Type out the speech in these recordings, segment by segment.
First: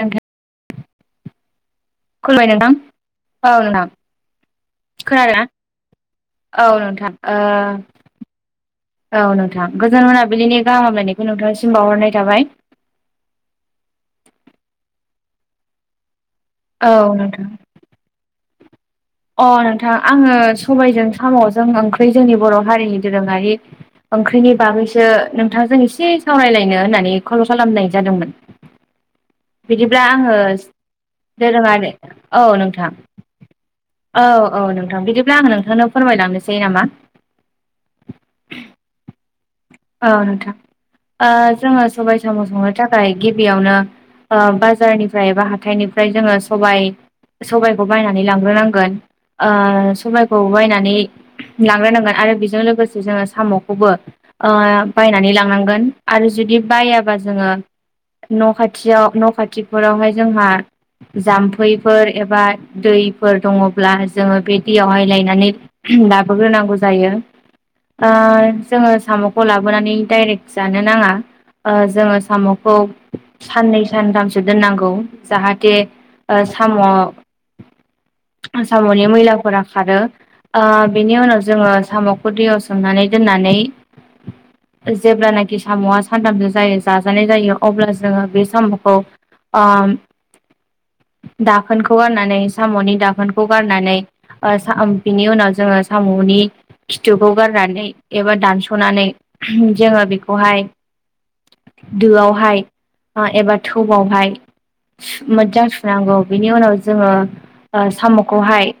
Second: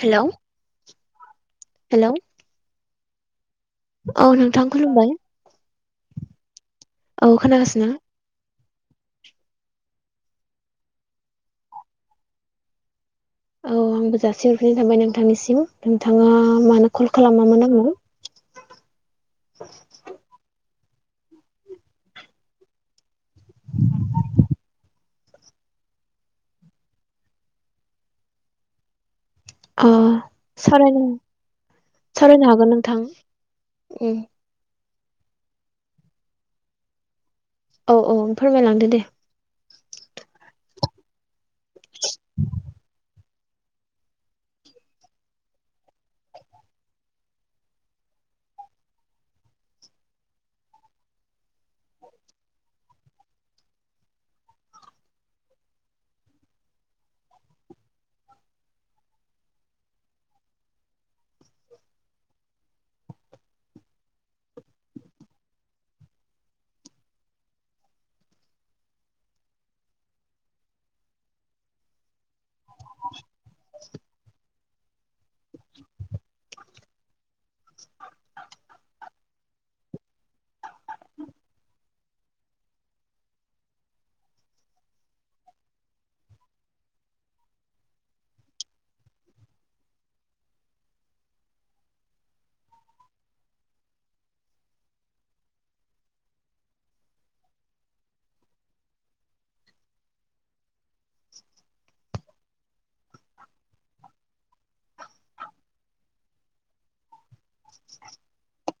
नोंथां हेल'। खुलुमबाय नोंथां औ नोंथां। औ नोंथां खुलुमबाय' खोनादों ना औ नोंथां। औ ओ खोनागासिनो औ नोंथां गोजोन मोनाबिलिनि गाहाम हामलायनायखौ नोंथांनिसिम बावहरनाय थाबाय। औ आंबो जासि हरफिनाय थाबाय नोंथांनिसिम नोंथाङा औ मानो कल नोंथां खालामामोन आंनो? अ' नोंथां आङो सबायजों साम'जों ओंख्रि जोंनि बर' हारिनि दोरोंङारि ओंख्रिनि बागैसो नोंथांजों एसे सावरायलायनो होननानै कल' खालामनाय जादोंमोन। ओ बिदिब्ला आंङो सावरायनो दोरों आरो ओ सावरायनो हागोन नोंथां। औ उम औ नोंथां बिदिब्ला आं नोंथांनो फोरमायलांनोसै नामा। औ औ फोरमायलांदो दे। औ नोंथां जोङो सबाय साम' संनो थाखाय गिबियावनो। बाजारनिफ्राय बा हाथाइनिफ्राय जोंङो सबाय। सबायखौ बायनानै लांग्रोनांगोन ओ सबायखौ बायनानै। लांग्रोनांगोन आरो बेजों लोगोसे जोंङो साम'खौबो। बायनानै लांनांगोन आरो जुदि बायाबा जोंङो न' खाथियाव न' खाथिफोरावहाय जोंहा जाम्फैफोर एबा दैफोर दङब्ला जोङो बे दैयावहाय लायनानै लाबोग्रोनांगौ जायो ओ जोंङो साम'खौ लाबोनानै डरेक् जानो नाङा जोंङो साम' खौ साननै सानथामसो दोननांगौ जाहाथे ओ साम' सामनि मैलाफोरा खारो ओ बेनि उनाव जोंङो साम'खौ दैयाव सोमनानै दोननानै। जेब्लानाखि साम'आ सानथामस जायो जाजानाय जायो अब्ला जोंङो बे साम'खौ। ओ दाखोनखौ गारनानै साम'नि दाखोनखौ गारनानै। ओ बिनि उनाव जोंङो साम'नि फिथुखौ गारनानै एबा दानस। थुनानै जोंङो बेखौहाय दोआवहाय। एबा थौ यावहाय। मोजां सुनांगौ बिनि उनाव जोंङो साम'खौहाय।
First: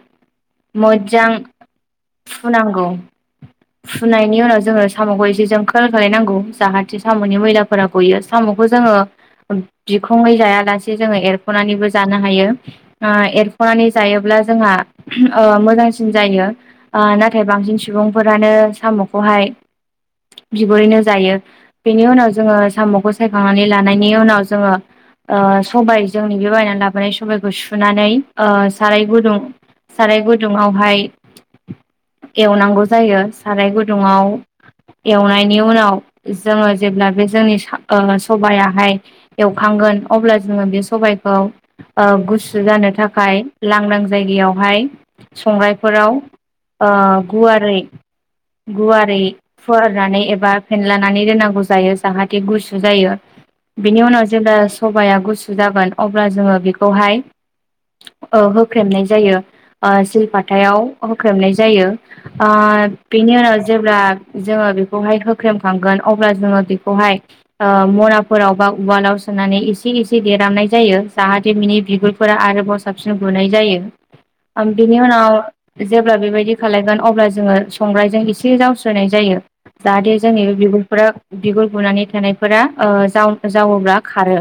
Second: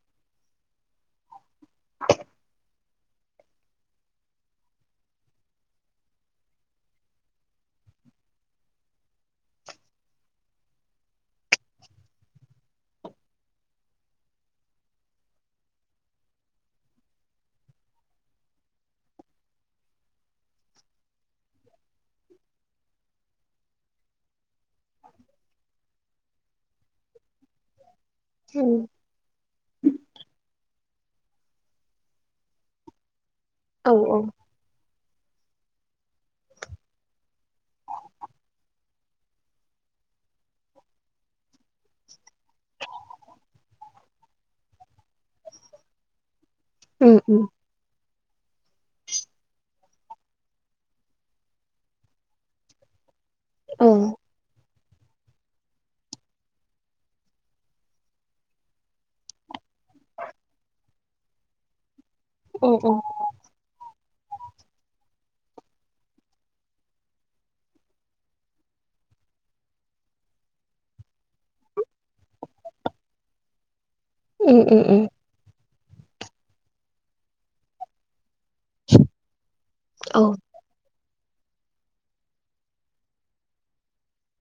मोजां फु नांगौ फुनायनि उनाव। जोङो साम'खौ एसे जों खोल खालायनांगौ जाहाथे साम'नि मैलाफोरा गयो साम'खौ जोङो। बिखंङै जायालासे जोंङो एरख'नानैबो जानो हायो। एरफ'नानै जायोब्ला जोंहा ओ मोजांसिन जायो। ओ नाथाय बांसिन सुबुंफोरानो साम'खौहाय। बिगुरैनो जायो बेनि उनाव जोंङो साम'खौ सायखांनानै लानायनि उनाव जोंङो। ओ सबाय जोंनि बे बायनानै लाबोनाय सबायखौ। सुनानै ओ उम साराय गुदुं। साराय गुदुङावहाय एवनांगौ जायो साराय औ औ गुदुंङाव। एवनायनि उनाव जोंङो जेब्ला बे जोंनि सबायाहाय। एवखांगोन अब्ला जोंङो बे सबायखौ। ओ गुसु जानो थाखाय लांदां जायगायावहाय। संग्रफोराव ओ उम उम गुवारै गुवारै। फुवारनानै एबा फेनलानानै दोननांगौ जायो जाहाथे गुसु जायो औ बेनि उनाव। जेब्ला सबाया गुसु जागोन अब्ला जोंङो बेखौहाय। होख्रेमनाय जायो सिलपाथायाव होख्रेमनाय जायो। आ उम उम बिनि उनाव जेबोब्ला। जोङो बेखौहाय होख्रेमखांगोन अब्ला जोङो बेखौहाय। मनाफोराव बा उवालाव सोनानै एसे एसे देरहामनाय जायो जाहाथे बिनि बिगुर फोर आरोबाव साबसिन गुनाय उम जायो। बिनि उम उनाव जेब्ला बेबायदि खालायगोन अब्ला जोङो संग्रायजों एसे जाव होनाय जायो जाहाथे औ जोंनि बे बिब'फोरा बिगुर बुनानै थानायफोरा जावोब्ला खारो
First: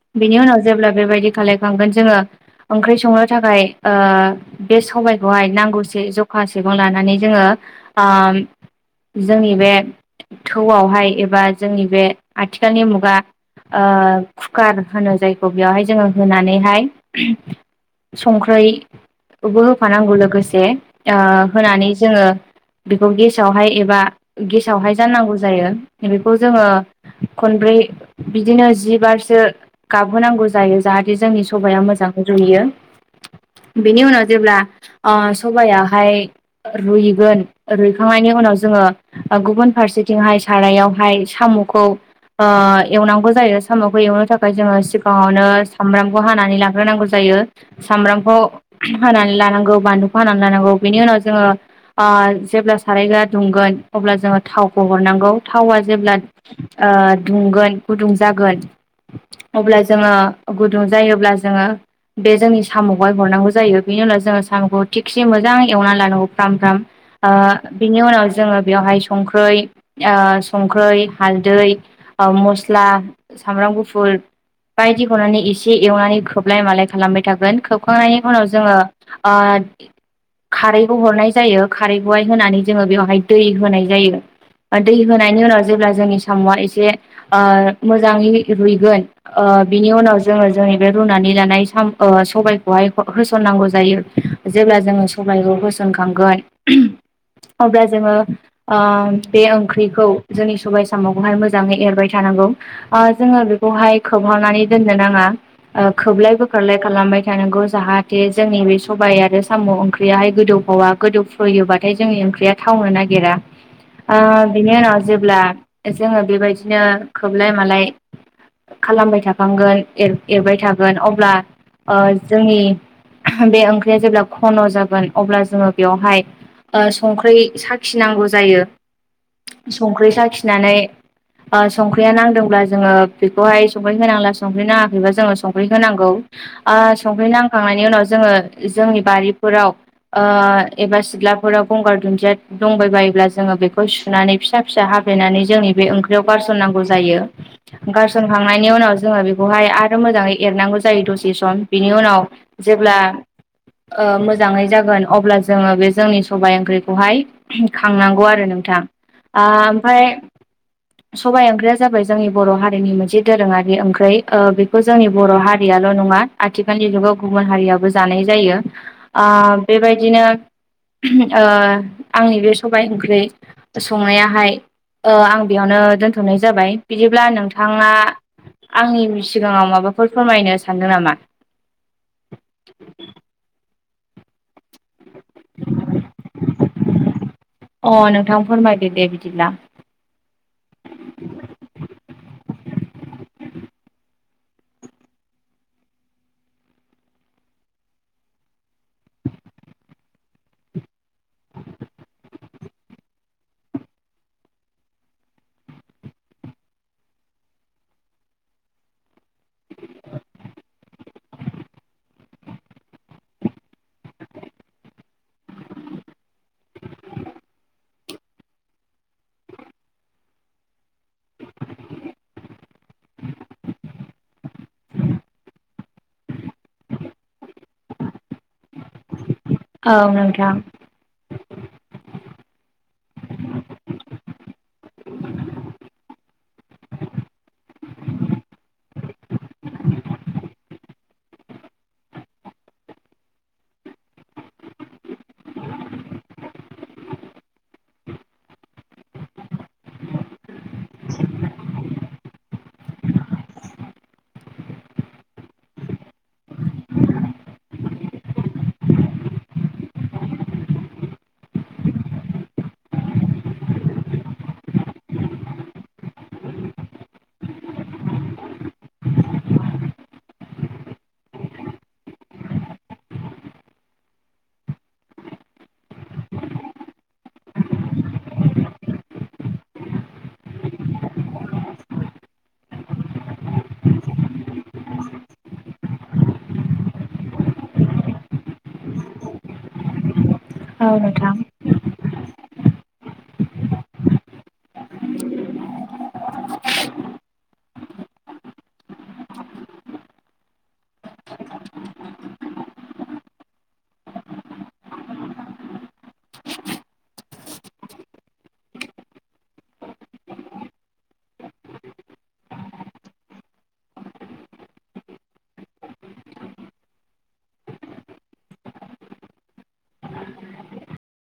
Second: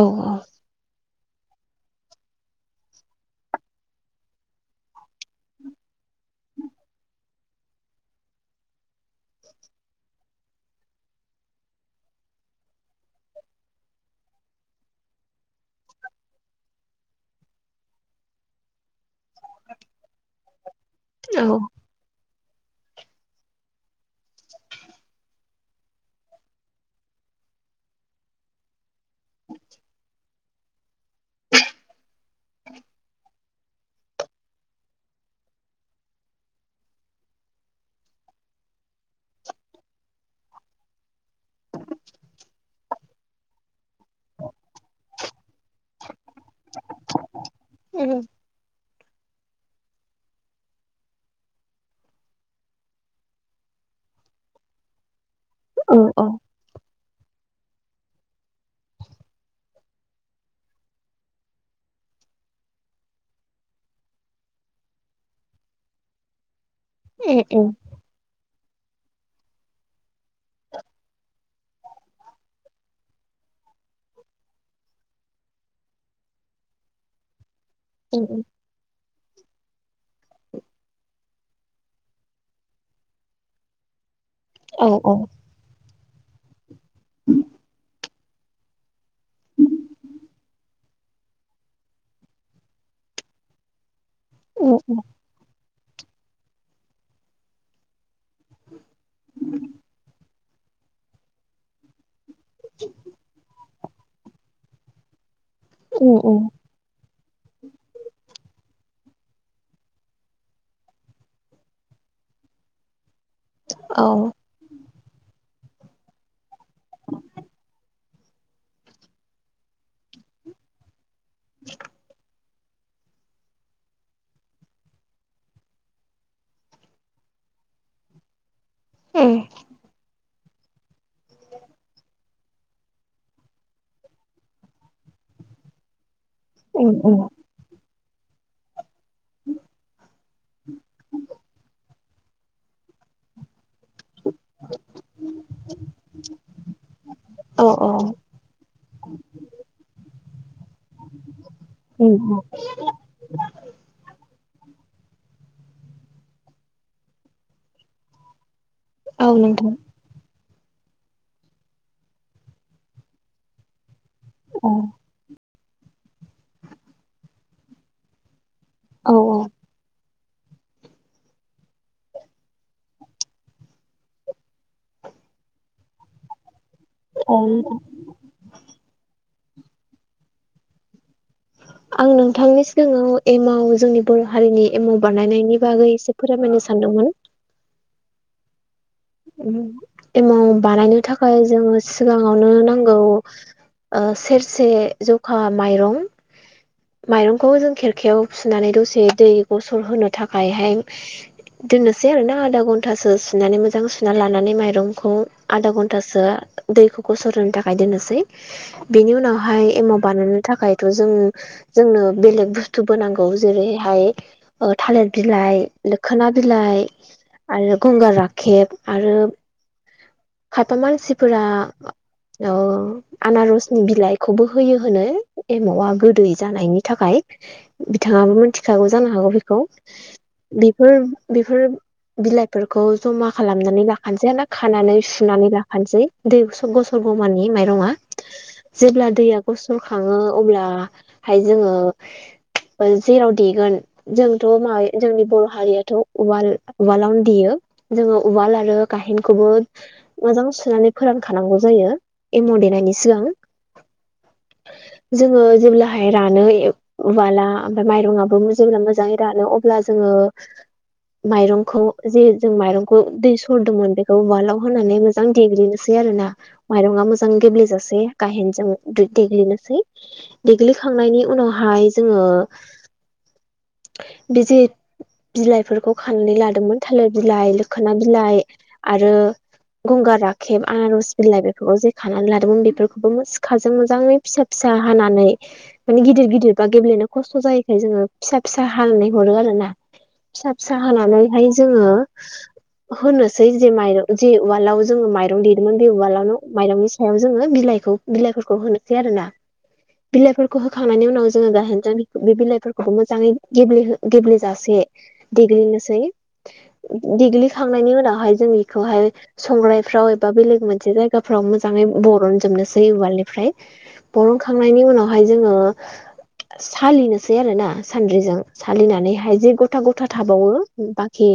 औ बेनि उनाव। जेब्ला बेबायदि खालायखांगोन जोंङो ओंख्रि संनो थाखाय ओ। बे सबायखौहाय नांगौसे जखा सिग लानानै जोङो। जोंनि बे थौआवहाय एबा जोंनि बे आथिखालनि मुगा। ओ कुकार होनो जायखौ बेवहाय जोङो होनानैहाय संख्रै बो होफानांगौ लोगोसे। औ होनानै जोङो बेखौ गेस सावहाय एबा गेसावहाय जानांगौ जायो बेखौ जोङो खनब्रै बिदिनो जिबारसो गाबहोनांगौ जायो। जाहाथे जोंनि सबाया मोजां रुयो। बेनि उनाव जेब्ला सबयावहाय रुइगोन रुइ खांनायनि उनाव जोङो गुबुन फारसेथिंहाय सारायावहाय साम'खौ एवनांगौ जायो साम'खौ एवनो थाखाय जोङो सिगाङावनो सामब्रामखौ हानानै लाग्रोनांगौ जायो। उम सामब्रामखौ हानानै लानांगौ बानलुखौ हानानै लानांगौ बेनि उनाव जोङो जेब्ला सारायगा दुंगोन अब्ला जोङो थावखौ हरनांगौ थावा औ जेब्ला गुदुंगोन गुदुं जागोन अब्ला जोङो गुदुं जायोब्ला जोङो बे जोंनि साम' बहाय हरनांगौ जायो बेनि उनाव जोङो साम'खौ थिखसे मोजां एवनानै लानांगौ फ्राम फ्राम उम आ उम बेनि उनाव जोङो बेवहाय संखै संख्रै हालदै मस्ला सामब्राम गुफुर बायदि हनानै एसे एवनानै खोबलाय मालाय खालामबाय थागोन हखांनायनि उम उनाव जोङो खारैखौ हरनाय जायो खारैखौहाय होनानै जोङो बेवहाय दै होनाय जायो। ओ दै औ औ होनायनि उनाव जेब्ला जोंनि साम'आ एसे ओ मोजाङै रुइगोन ओ बिनि उनाव जोङो जोंनि बे रुनानै लानाय साम- सबायखौहाय होसननांगौ जायो। उम जेब्ला जोङो सबायखौ होसनखांगोन अब्ला जोङो बे ओंख्रिखौ जोंनि सबाय सामावखौहाय मोजाङै एरबाय थानांगौ जोङो बेखौहाय खोबहावनानै दोननो नाङा उम खोबलायबो खोबलाय खालामबाय थानांगौ जाहाथे जोंनि बे सबाय आरो साम' ओंख्रियाहाय गोदौफावा गोदौफुयोबा नाथाय जोंनि ओंख्रिया थावनो नागिरा औ उम बेनि उनाव जेब्ला जोङो बेबायदिनो खोबलाय मालाय खालामबाय थाफांगोन एरबाय थागोन अब्ला जोंनि बे ओंख्रिया जेब्ला खन' जागोन अब्ला जोङो बेवहाय ओ संख्रि साखिनांगौ जायो संख्रि साखिनानै संख्रिया नांदोंब्ला जोङो बेखौहाय संख्रि होनांला संख्रि नाङाखैबा जोङो संख्रि होनांगौ। ओ उम उम संख्रि नांखांनायनि उनाव जोङो जोंनि बारिफोराव ओ एबा सिथ्लाफोराव गंगार दुन्दिया दंबायबायोब्ला जोङो बेखौ सनानै फिसा फिसा हाब्लेनानै जोंनि बे ओंख्रि गारनांगौ जायो। औ औ खांनायनि उनाव जोङो बेखौहाय आरो मोजाङै एरनांगौ जायो दसे सम। बिनि उम उनाव उम जेब्ला मोजाङै जागोन अब्ला जोङो बे जोंनि सबाइ ओंख्रिखौहाय खांनांगौ आरो नोंथां औ नोंथां ओमफ्राय सबाय ओंख्रिया जाबाय जोंनि बर' हारिनि मोनसे दोरोङारि ओंख्रि औ बेखौ जोंनि बर' हारियाल' नङा आथिखालनि जुगाव गुबुन हारियाबो जानाय जायो। औ आ औ बेबायदिनो ओ आंनि बे सबाय ओंख्रि संनायाहाय ओ आं बेयावनो दोनथ'नाय जाबाय। बिदिब्ला औ नोंथाङा आंनि सिगाङाव माबाफोर फोरमायनो सानदों नामा आं नोंथांनि सिगाङाव एमाव जोंनि बर' हारिनि एमाव बानायनायनि बागै एसे फोरमायनो सानदोंमोन। अ नोंथां फोरमाय एमाव बानायनो थाखाय जोङो सिगाङावनो नांगौ ओ सेरसे जौखा माइरं माइरंखौ जों खेरखायाव सुनानै दसे दै गसर होनो थाखायहाय दोननोसै आरो ना आधा घन्टासो सुनानै मोजां ‌ ना लानानै माइरंखौ आधा घन्टासो दैखौ गसरहोनो थाखाय दोननोसै बेनि उनावहाय एमाव बानायनो थाखायथ' जों जोंनो बेलेग बुस्थुबो नांगौ जेरैहाय ओ थालिर बिलाइ, लोखोना बिलाइ आरो गंगार राखेब आरो खायफा मानसिफोरा ओ आनारसनि बिलाइखौबो होयो होनो एमावआ गोदै जानायनि थाखाय। बिथाङाबो मिथिखागौ जानो हागौ बेखौ औ नोंथां बि फोर बिफोर बिलाइफोरखौ जमा खालामनानै लाखानोसै ना खानानै सु नानै लाफानसै दै गसरगौमानि माइरंआ जेब्ला दैया गसर खाङो अब्ला हाय जोङो जेराव देगोन जोंथ' माय जोंनि बर' हारियाथ' उवाल उवालावनो देयो। जोङो उवाल आरो गाहेनखौबो मोजां सुनानै फोरानखानांगौ जायो एमाव देनायनि सिगां। जोङो जेब्लाहाय रानो ए उवाला ओमफाय माइरंआबो जेब्ला मोजाङै रानो अब्ला जोङो माइरंखौ जे जों माइरंखौ दै सरदोंमोन बेखौ उवालाव होनानै मो जां देग्लिनोसै आरो ना माइरंआ मोजां गेब्लेेजासे गाहेनजों दे-देग्लिनोसै देग्लिखांनायनि उनावहाय जोङो बि जे बिलाइफोरखौ खानानै लादोंमोन थालिर बिलाइ लोखोना बिलाइ आरो गंगार राखेब आनारस बिलाइ बेफोरखौ जे खानानै लादोंमोन बेफोरखौबो सिखाजों मोजाङै फिसा फिसा हानानै माने गिदिर गिदिरबा गेब्लेनो खस्थ' जायोखाय जोङो फिसा फिसा हानानै हरो आरो ना। फिसा फिसा औ नोंथां होनानैहाय जोङो होनोसै जे माइरं जे उवालाव जोङो माइरं देदोंमोन बे उवालावनो माइरंनि सायाव जोङो बिलाइखौ बिलाइफोरखौ होनोसै आरो ना। बिलाइफोरखौ होखांनायनि उनाव जोङो गाहेन जों बे बिलाइफोरखौबो मोजाङै गेब्ले गेब्लेेजासे देग्लिनोसै देग्लिखांनायनि उनावहाय जों इखौहाय संग्राइफ्राव एबा बेलेग मोनसे जायगाफ्राव मोजाङै बरनजोबनोसै उवालनिफ्राय। बरनखांनायनि उनावहाय जोङो सालिनोसै आरो ना सान्द्रिजों सालिनानैहाय जे गथा गथा थाबावो बाखि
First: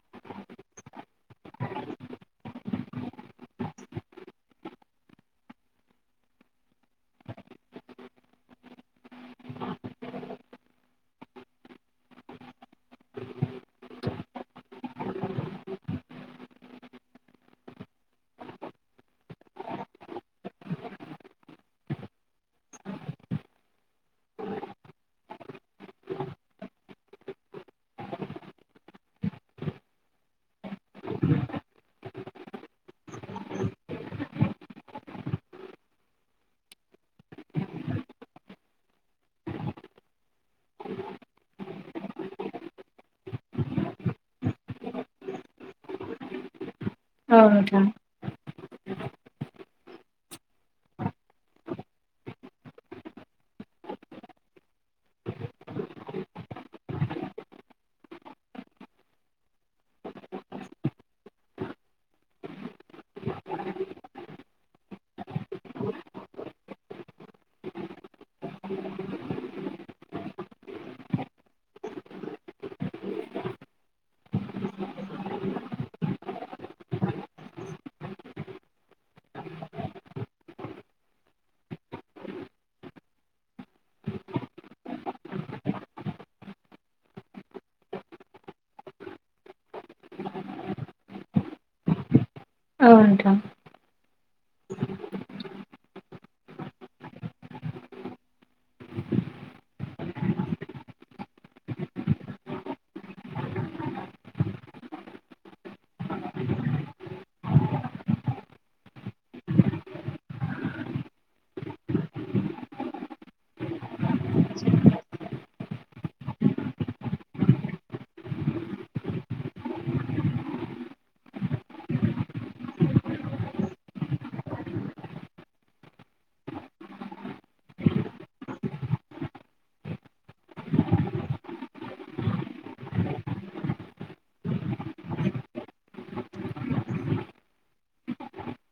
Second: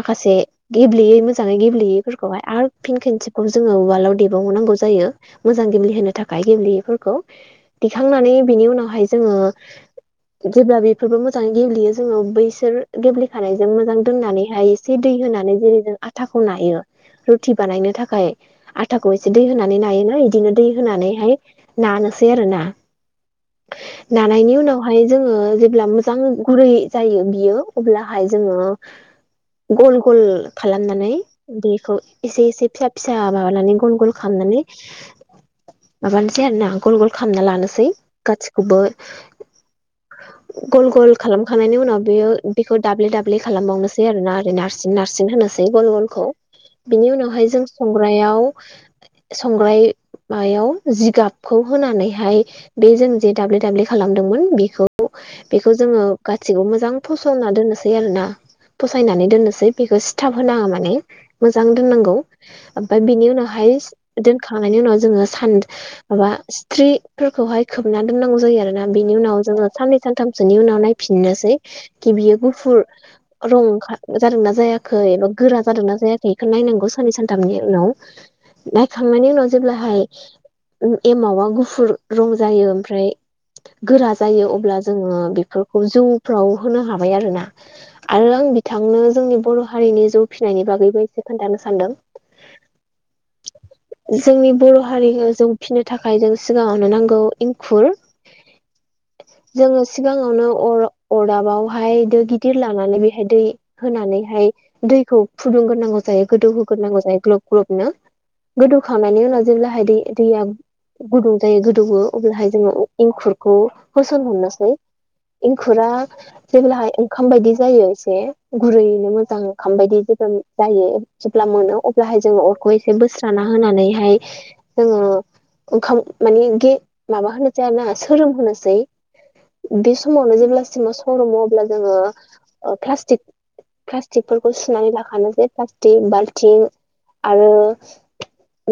माखासे गेब्लेयै मोजाङै गेब्लेयैफोर खौ हाय आरो फिन खनसेखौ जोङो उवालाव देबावनांगौ जायो। मोजां गेब्लेहोनो थाखाय गेब्लेयैफोरखौ देखांनानै बिनि उनावहाय जोङो जेब्ला बेफोरबो मोजाङै गेब्लेयो जोङो बैसोर गेब्लेखानायजों मोजां दोननानैहाय जे दै होनानै जेरै जों आथाखौ नायो रुटि बानायनो थाखाय आथाखौ एसे दै होनानै नायोना बिदिनो दै होनानैहाय नानोसै आरो ना नानायनि उनावहाय जोंङो जेब्ला मोजां गुरै जायो बियो अब्लाहाय जोंङो गल गल खालामनानै बेखौ एसे एसे फिसा फिसा माबानानै गन गल खालामनानै माबानोसै आरो ना गल गल खालामना लानोसै गासिखौबो [inaudible] गल गल खालामखांनायनि उनाव बियो बेखौ दाब्लि दाब्लि खालामबावनोसै आरो ना नार्स नारसिन होनोसै गल गलखौ बिनि उनावहाय औ जों नोंथां संग्रायाव संग्राय मायाव जिगाबखौ होनानैहाय बे जों जे दाब्ले दाब्ले खालामदोंमोन बेखौ बेखौ जोंङो गासिखौबो मोजां फसलना दोननोसै आरोना। फसायनानै दोननोसै बेखौ सिथााब होनांङा माने मोजां दोननांगौ। ओमफफ्राय बिनि उनावहाय दोनखांनायनि उनाव जोंङो सान माबा सथ्रिफोरखौहाय खोबना दोननांगौ जायो आरोना बिनि उनाव जोंङो साननै सानथामसोनि उनाव नाय फिननोसै खि बियो गुफुर रं जादोंना जायाखै एबा गोरा जादोंना जायाखै खौ नायनांगौ साननै सानथामनि उनाव नायखांनायनि उनाव जेब्लाहाय एमावा गुफुर रं जायो ओमफ्राय गोरा जायो अब्ला जोङो बेफोरखौ जौफ्राव होनो हाबाय आरोना आरो आं बिथांनो जोंनि बर' हारिनि जौ फिनायनि बागैबो एसे खोन्थानो सानदों औ नोंथां जोंनि बर' हारिखौ जों फिनो थाखाय जों सिगाङावनो नांगौ एंखुर [inaudible] जोंङो सिगांङावनो अरदाबावहाय दै गिदिर लानानै बेहाय दै होनानैहाय दैखौ फुदुंग्रोनांगौ जायो गोदौहोग्रोनांगौ जायो ग्लब ग्लबनो गोदौखांनायनि उनाव जेब्लाहाय दै दैया गुदुं जायो गोदौवो अब्लाहाय जोंङो इंखुरखौ होसनहरनोसै इंखुरा जेब्लाहाय ओंखाम बायदि जायो एसे गुरैयैनो मोजां ओंखाम बायदि जेबोब्ला जायो जेब्ला मोनो अब्लाहाय जोंङो अरखौ एसे बोस्राना होनानैहाय जोंङो ओंखाम मानेे माबा होनोसै ना सोरोम होनोसै बे समावनो जेब्ला सिमाव सरमो अब्ला जोंङो प्लास्टिक प्लास्टिकफोरखौ सुनानै लाखानो जे प्लास्टिक बाल्थिं आरो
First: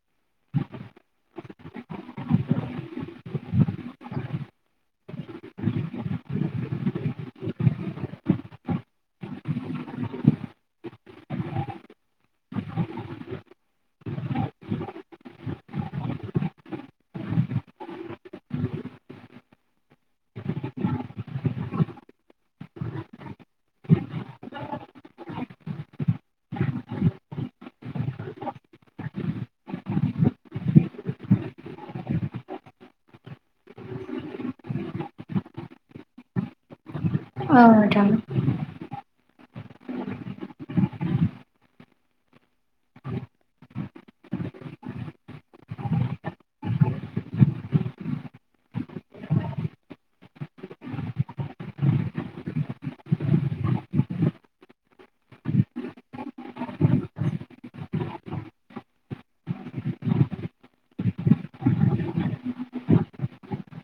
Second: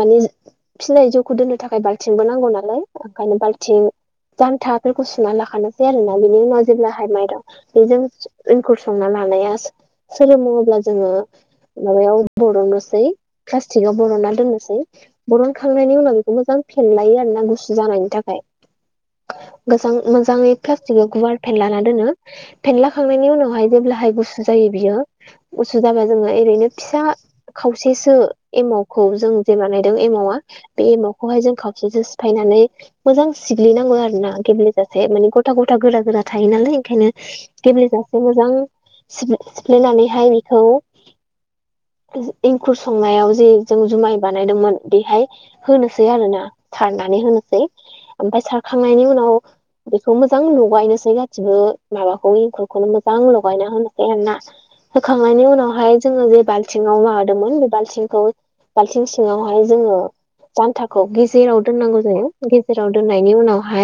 मानि फिसनाय जौखौ दोननो थाखाय बाल्थिंबो नांगौ नालाय ओंखायनो बाल्थिं जान्थाफोरखौ सुना लाखानोसै आरोना बिनि उनाव जेब्लाहाय माइरं बेजों एंखुर संना लानाया सोरोमो अब्ला जोंङो माबायाव बरननोसै प्लास्टिकआव बरनना दोननोसै बरनखांनायनि उनाव बेखौ मोजां फेनलायो आरोना गुसु जानायनि थाखाय मोजां मोजाङै प्लास्टिक गुवार पेनलाना दोनो फेनला खांनायनि उनावहाय जेब्लाहाय गुसु जायो बियो गुसु जाबा जोंङो ओरैनो फिसा खावसेसो एमावखौ जों जेब्ला नायदों एमावआ बे एमाखौहाय जों खावसेजों सिफायनानै मोजां सिग्लिनांगो आरोना गेब्लेेजासे माने गथा गथा गोरा गोरा थायो नालाय ओंखायनो औ नोंथां गेब्लेेजासे मोजां सिफ्लेनानैहाय बेखौ एंखुर संनायाव जे जों जुमाय बानायदोंमोन बेहाय होनोसै आरोना सारनानै होनोसै ओमफाय सारखांनायनि उनाव बेखौ मोजां लगायनोसै गाैबो माबाखौ एंखुरखौनो मोजां लगायना होनोसै आरोना होखांनायनि उनावहाय जोंङो जे बालथिंआव माबादोंमोन बे बाल्थिंखौ बालथिं सिङावहाय जोंङो जान्थाखौ गेजेराव दोननांगौ जायो गेजेराव दोननायनि उनावहाय